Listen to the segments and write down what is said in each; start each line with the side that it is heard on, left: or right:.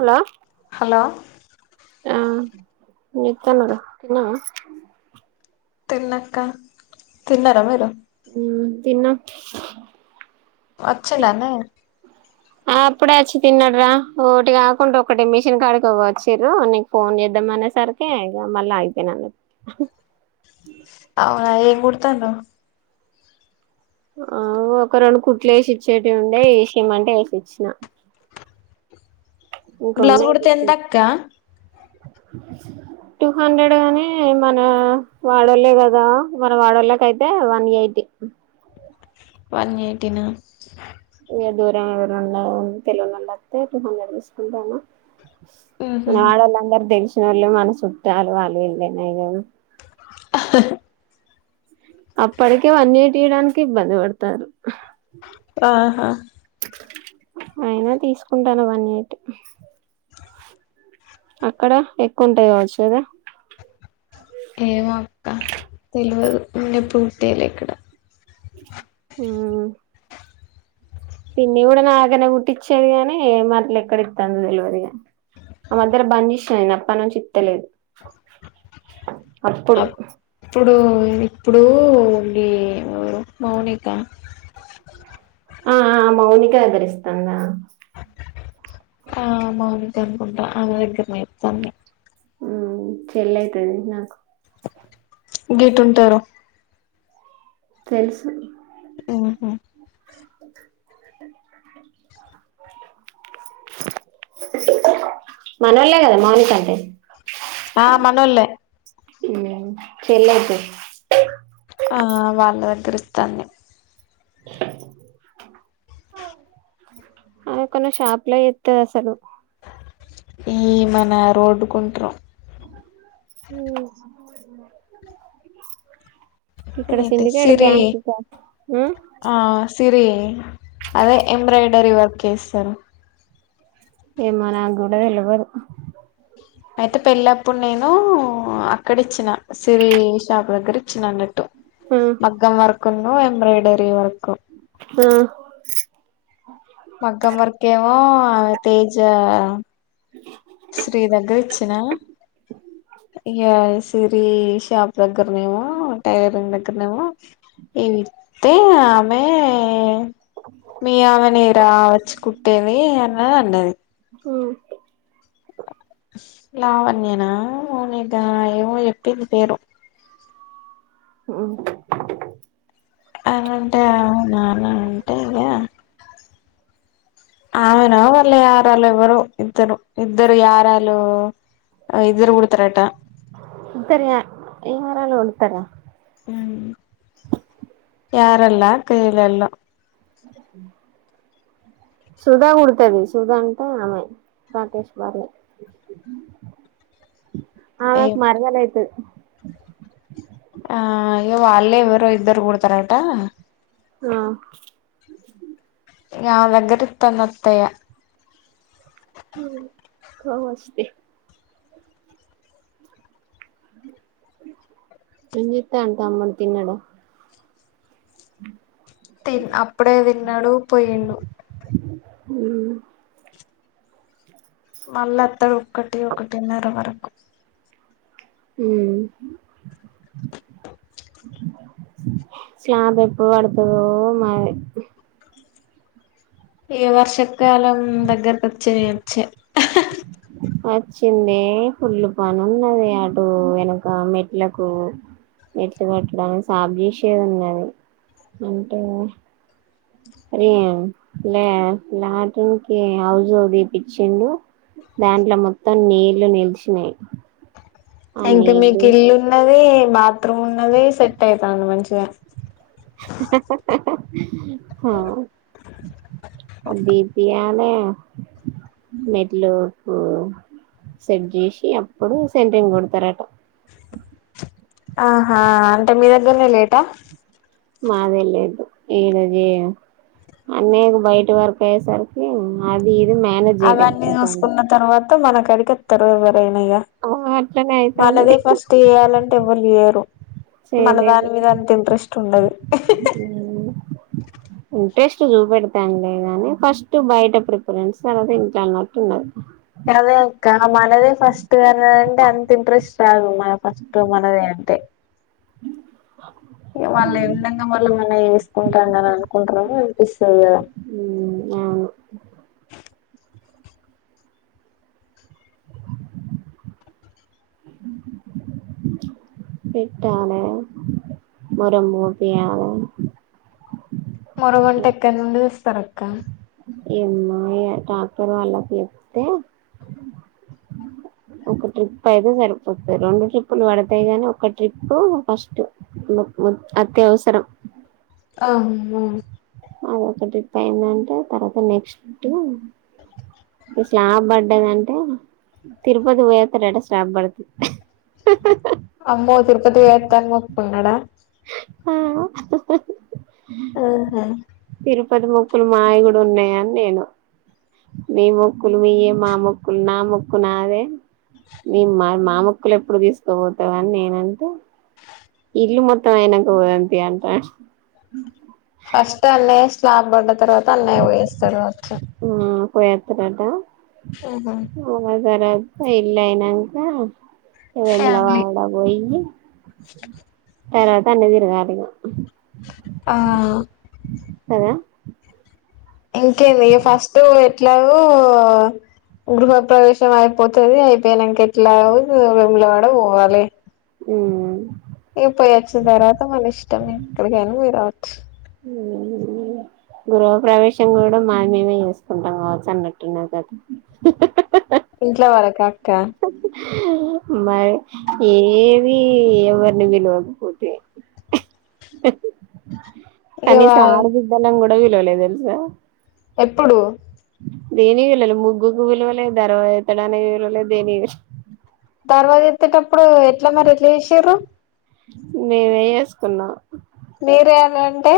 right: Hello
left: hello
right: ఆ నిత్తనరు తిన్నవ
left: తిన్నక్క తిన్నార మీరు
right: ఉమ్ తిన్న
left: వచ్చిండాన్నయ్య
right: ఆ అప్పుడే వచ్చి తిన్నాడు రా ఒకటి కాకుండా ఒకటి మిషన్ కాడికి వచ్చారు నీకు ఫోన్ చేద్ద ద మన సార్కే మళ్ళ ఆగిపోయిన అండి
left: అవునా ఏంగ్గుడతానావ్
right: ఆ ఒక రెండు కుత్లేసిచ్చేటియి సిచ్చేటి ఉండే ఏసీయమంటే వేసిచ్చిన
left: బ్లౌజ కుడితే ఎంతక్క
right: టూ హండ్రెడ్ గాని మన వాడోళ్లే కదా మన వాడోళ్ళకయితే వన్ ఎయిటి.
left: వన్ ఎయిటీనా
right: ఏ దూరం ఎవరన్నా తెలవనోళ్ళత్తే టూ హండ్రెడ్ తీసుకుంటన.
left: ఊహూ
right: మన వాడోళ్ళందరూ తెలిశినోళ్ళే మన సుట్టాలు వాళ్ళు వీళ్ళేనాయే ఇగ. అప్పటికే వన్ ఎయిటి ఇయడానికి ఇబ్బంది పడతాంరు.
left: ఆహా
right: అయినా తీసుకుంటాన వన్ ఎయిటి. అక్కడ ఎక్కువుంటదు కావచ్చు కదా.
left: ఏమో అక్క తెలవదు నేను ఎప్పుడు కుట్టియలే ఇక్కడ.
right: ఆ పిన్ని కూడా నా దగ్గరనే కుట్టిచ్చేది కానీ మళ్ళ ఎక్కడ ఇత్తందో తెలవదిగా. ఆ మధ్యల బన్చేశినా నేను అప్పనుంచి. తెలియదు అప్పుడు
left: అప్ ఇప్పుడు ఇప్పుడు మీ ఎవరు మౌనిక
right: ఆఆ మౌనిక దగ్గర ఇస్తాందా.
left: ఆ మౌనిక అనుకుంటా ఆమె దగ్గర్నే ఇత్తాంది.
right: ఉ చెల్లె అయితది నాకు.
left: గిటు ఉంటరు.
right: తెలుసు
left: ఆహా
right: మనోళ్లే కదా మౌనిక అంటే
left: ఆ మనోల్లే.
right: హ్ చెల్లె అయితది.
left: ఆ వాళ్ళ దగ్గర ఇస్తంది.
right: అది ఎక్కన్నో షాప్లా చేత్తది అస్సలు.
left: ఈ మన రోడ్డుకుంట్రు.
right: హ్
left: ఏంటి సిరి
right: కా
left: ఆ సిరి అదే ఎంబ్రాయిడరీ వర్క్ ఎస్తరు.
right: ఏమో నాకు కూడా తెలవదు.
left: అయితే పెళ్ళప్పుడు నేను అక్కడ ఇచ్చిన సిరీ షాప్ దగ్గర ఇ చ్చిన అనట్టు మగ్గం వర్కు ఉన్ను ఎంబ్రాయిడరీ వర్క్.
right: ఆ
left: మగ్గం వర్కేమో తేజా శ్రీ దగ్గర ఇచ్చినా, ఇగ సిరి షాప్ దగ్గరనేమో టైలరింగ్ దగ్గరనేమో ఇవి అయితే ఆమె మీ ఆమెనేరా వచ్చి కుట్టేది అని అన్నది. లావణ్యనా మౌనికనా ఎమో చెప్పింది పేరు.
right: ఉ
left: అనంటే అవునా అని అంటే ఇగ అవునా వాళ్ళు యారలో ఎవరు ఇద్దరు ఇద్దరు యారాలో ఇద్దరు కుడుతరట
right: ఏమరాలో ఒండుతర
left: యారల్లా కైలెల్లా
right: సుధా గుడతది సుధంటే ఆమె రాకష్ భార్య ఆమెక్
left: ఏమో
right: మరదలైతు
left: ఆ ఇగ వాళ్లే ఎవరో ఇద్దరు గుడతరటా
right: ఆ
left: ఇంగామ దగ్గరిత్తాందత్తయ
right: కా వస్తే ఏంజేత్తాంటమన్ తిన్నడ్
left: తిన్ అప్పుడే దిన్నాడు పొయిండు
right: అ
left: మళ్ళత్తడు ఉక్కటే ఒకటున్నరు మరి
right: మ్మ్ చాపెప్పుడు బడతుదో మాది
left: ఈ వర్షకాలం దగ్గరొ కొచ్చెనేవచ్చే
right: వచ్చింది పుల్లు పనున్నది అటు వెనక మెట్లకు ఎట్లు కట్టడానికి సాబ్జేసే ఉన్నది అంటే లే లాటునికి హౌజు తీపిచ్చిండు దాంట్లో మొత్తం నీళ్లు నిలిచినాయి ఆ
left: అంటే
right: నీళ్లు
left: మీకిల్లున్నది బాత్రూమ్ ఉన్నది సెట్ అయితాంది మంచిగా
right: హా దీదియా అలే మెట్లోకు సెట్ చేసి అప్పుడు సెంట్రింగ్ గొడతరట
left: ఆహా అంటే మీ దగ్గరనే లేటా
right: మాదే లేటు ఏడజే అన్నయ్యకు బయట వర్కు అయ్యేసరికి అది ఇది మేనేజ్
left: అవన్నీ
right: చేయలేకపోతుండు
left: చూసుకున్న తర్వాత మనకడికత్తరు ఎవ్వరైనా ఇగ
right: అట్లనే అయితాంది
left: మనదే ఫస్ట్ ఇయ్యాలన్ ఎవ్వలియరు మన
right: చేయలేదు
left: దాని మీద అంత ఇంట్రెస్ట్ ఉండది
right: టేస్ట్ చూపెడతాను లే గాని ఫస్ట్ బయట ప్రిఫరెన్స్ తర్వాద ఇంట్లో అన్నట్టు ఉండదు
left: అదే ఇక్క మనదే ఫస్ట్ అనేదింటే అంత ఇంట్రెస్ట్ రాదు మన ఫస్ట్ మనదే అంటే వాళ్ళు ఎండంగా మళ్ళ ఏమన్నా వేసుకుంటానరు అనుకుంటరేయ్
right: అవును
left: కదా
right: [inaudible] పెట్టాలే వరమ్ బోపియాలె
left: మొరగుంటెక్కడి నుండి తెస్తరక్క
right: ఏమ్మా డాక్టర్ వాళ్ళకి చెప్తే ఒక ట్రిప్ అయితే సరిపోతుంది రెండు ట్రిప్పులు పడతాయి గాని ఒక ట్రిప్పు ఫస్ట్ అత్యవసరం
left: ఆమ్మో
right: అదొక ట్రిప్ అయిందంట తర్వాత నెక్స్ట్ స్లాప్ పడ్డదంటే తిరుపతి పోయస్తడట స్లాప్ పడుతే [inaudible]
left: ఉన్నాడా
right: ఆ
left: ఆహా
right: తిరుపతి మొక్కులు మాయగుడు ఉన్నాయని నేను మీ మొక్కులు మీయే మా మొక్కులు నా మొక్కు నాదే మ మా మా మొక్కలు ఎప్పుడు తీసుకోపోతావాని నేనంటే ఇల్ మొత్తం అయినాక పోదాం తి అని అంట
left: ఫస్ట్ అన్నయ్య స్లాబ్ పడ్డ తర్వాత అన్నయ్య పోయస్తాడు కావచ్చు
right: పోయతడట
left: ఉహు
right: తర్వాత ఇల్లు అయినాక వేముల
left: ఫ్యామిలీ
right: వాడ పోయి తర్వాత అన్ని తిరుగాలి ఇక
left: ఆ
right: కదా
left: ఇంకేంది ఈ ఫస్ట్ ఎట్లాగో గృహ ప్రవేశం అయిపోతది అయిపోనాక అట్లాగో వేములవాడ పోవాలి
right: ఊ
left: ఇగ పోయి వచ్చిన తర్వాత మన ఇష్టం ఎక్కడికైనా పోయి రావచ్చు
right: మీ అన్నయే గా గృహ ప్రవేశం కూడా మాది మేమే చేసుకుంటాం కావచ్చు అన్నట్టున్నది కదా
left: ఇంట్లో వరకా అక్క
right: మరి ఏది ఎవరిని విలువకపోతే
left: ఇగ వా
right: కనీసం ఆడబిడ్డలని కూడా విలువలేదు తెలుసా
left: ఎప్పుడు
right: దేని విలువలే ముగ్గుకు విలువలేదు ధర్వా ఎతడానికి విలువలేదు దేని వళ్
left: తర్వాత ఎతేటప్పుడు ఎట్లా మరి ఎట్లా తీసిరు
right: మేమే చేేసుకున్నాం
left: మీరే అలా అంటే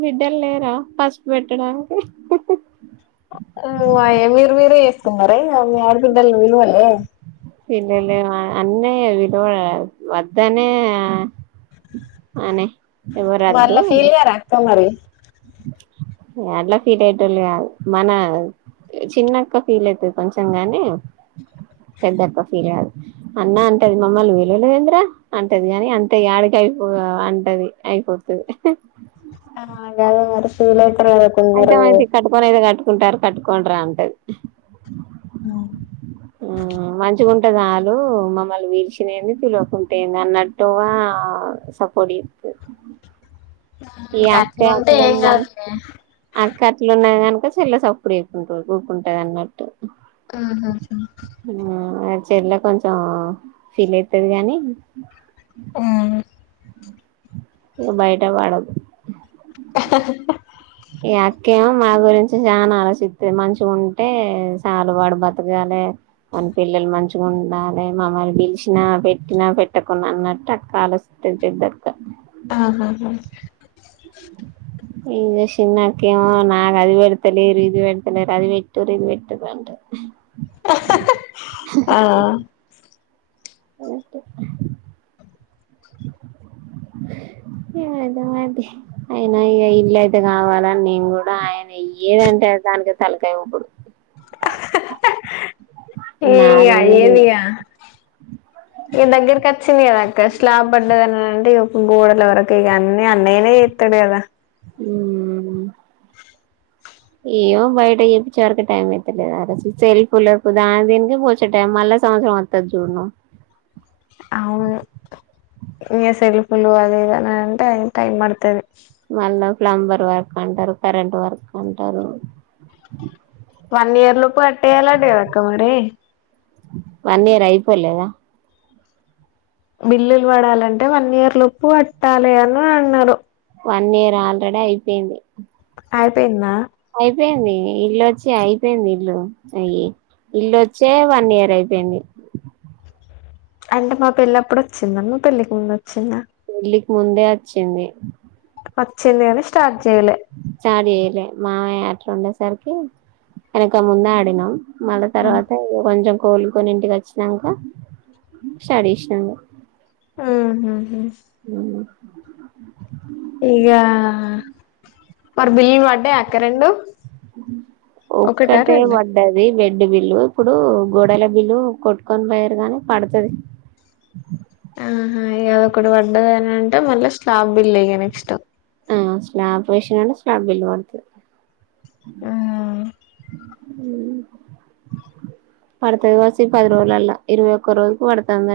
right: బిడ్డలు లేరా పసుపు పెట్టడానికి
left: తుంగరే మీ ఆడబిడ్డల్ని విల్వలే
right: పిల్వలే అన్నయ పిలవడు వద్దనే ఆ అనేే
left: వాళ్ళ
right: ఎవరదు
left: ఫీల్ గారా అక్క మరి
right: ఎ అట్లా ఫీట్ అయిటళు కాదు మన చిన్నక్క ఫీల్ అయితది కొంచెం గానీ పెద్దక్క ఫీల్ కాదు అన్న అంటది మమ్మల్ని వీలువలే ఎంద్ర అంటది కాని అంతే యాడికె కయిపో అంటది అయిపోతది
left: ఆ గదే మరి ఫీల్ అయ్
right: అయితే మాయితే కటుకోనయితే కట్ టారు కట్టుకోరా అంటది ఊ మంచి ఉంటదాలు మమ్మల్ని విలుచూడెంది పిలువకుంటేంది అన్నట్టుగా సపోర్ట్ ఏతది ఈ అక్క
left: అట్లుంటే ఏం
right: అట్లున్నా
left: కాదులే
right: అక్క అట్లున్నాగాను చెల్ల సప్పుడు వేకుంట ఊకుంటది అనమాట
left: ఊహు హు
right: ఆ చెల్ల కొంచం ఫీల్ అయితది గాని
left: ఉమ్
right: ఏ బయట వాడదు ఈ అక్కేమో మా గురించి చాన ఆలోచిస్త మంచిగ ఉంటే చాలు వాడు బతుక లే వాని పిల్లలు మంచిగా ఉండాలి మమ్మల్ని పిలిచినా పెట్టినా పెట్టకుండా అన్నట్టు అక్క ఆలోచి టుంటిది అక్క
left: ఆహాహా
right: ఈగ చిన్నకేవొ నాక్ అది పెడతలేరు ఇది పెడత లేరు అది పెట్టు రి ఇది పెట్టురి అంటాడ ఉ
left: ఆ
right: ఓ ఏద అ అయన ఇక ఇల్లు అయితే కావాలని నేను కూడ ఆయన య్యేదంటే దానికె తలకాయ ఊపుడు
left: ఇయ్య
right: నాదేం
left: ఏంది
right: లేదు
left: గ ఇన్ దగ్గర్ కొచ్చింది స్లాబ్ పడ్డదన్న అంటే గోడల వరకు ఇగ అన్ని అన్నయనే చేస్తాడు కదా
right: ఉ ఏయ్యో బయట చెప్పే వరకి టైం ఎత్తలేదు అంట సెల్ఫ్ లర్పు దాని దీనికి పోచ్చే టైం మళ్ళ సంవత్సరం అంతా జూడను
left: అవును ఇ సెల్ఫులు అద ఇదని అంటే టైమ్ పడుతది
right: మళ్ళా ప్లంబర్ వర్క్ అంటారు కరెంట్ వర్క్ అంటారు
left: వన్ ఇయర్ లోపు అట్టాలంటదక్క మరి
right: వన్ ఇయర్ అయిపోలేద
left: బిల్లులు పడాలంటే వన్ ఇయర్ లోపు కట్టాలె అని అన్నారు
right: వన్ ఇయరా ఆల్రెడీ అయిపోయింది
left: అయిపోయింద
right: అయిపోయింది ఇల్లుొచ్చి అయిపోయింది ఇల్లు అయ్యి ఇల్లుొచ్చే వన్ ఇయర్ అయిపోయింది
left: అంటే మా పెళ్లప్పుడు వచ్చిందా మీ పెళ్ళికి ముందు వచ్చిందా
right: పెళ్లికి ముందే వచ్చింది
left: వచ్చింది కాని స్టార్ట్ చేయలే
right: స్టార్ట్ చేయలే మావయ అట్ల ఉండే సరికి వెనక ముందే ఆడిగినాం మళ్ళా తర్వాత ఇంగ కొంచెం కోలుకొని ఇంటికి వచ్చినాక సరీ అనేషినాంగ
left: ఊహుహు ఇగా వర్ బిల్ పడ్డాయ్ అక్క రెండు ఒకటా
right: ఒక్కటే
left: రెండా
right: పడ్డది వె రడ్డి బిల్లు ఇప్పుడు గోడల బిల్లు కొట్టుకొని పోయారు గాని పడుతది
left: ఉహు ఇదొ ఒకటి పడ్డదని అంటే మళ్ళీ స్లాబ్ బిల్ వెయ్యాలి ఇక నెక్స్ట్
right: మ్ స్లాబ్ వేషినాంటె స్లాబ్ బిల్ కొడుతు హు పడతది వాసి పది రోజులల్లా ఇరవై ఒక్క రోజుకు పడుతందె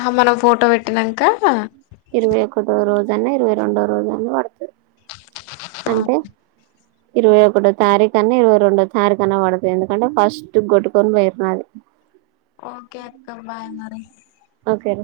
left: ఆ మనం ఫోటో పెట్టినంకా
right: ఇరవై ఒకటో రోజన్న ఇరవై రెండో రోజన్న పడుతది అంటే ఇరవై ఒకటో తారీఖు అన్నా ఇరవై రెండో తారీఖు అన్నా పడుతది ఎందుకంటే ఫస్ట్ కొట్టుకొని పోయినాది
left: ఓకే అక్క బాయ్ మరి
right: ఓకే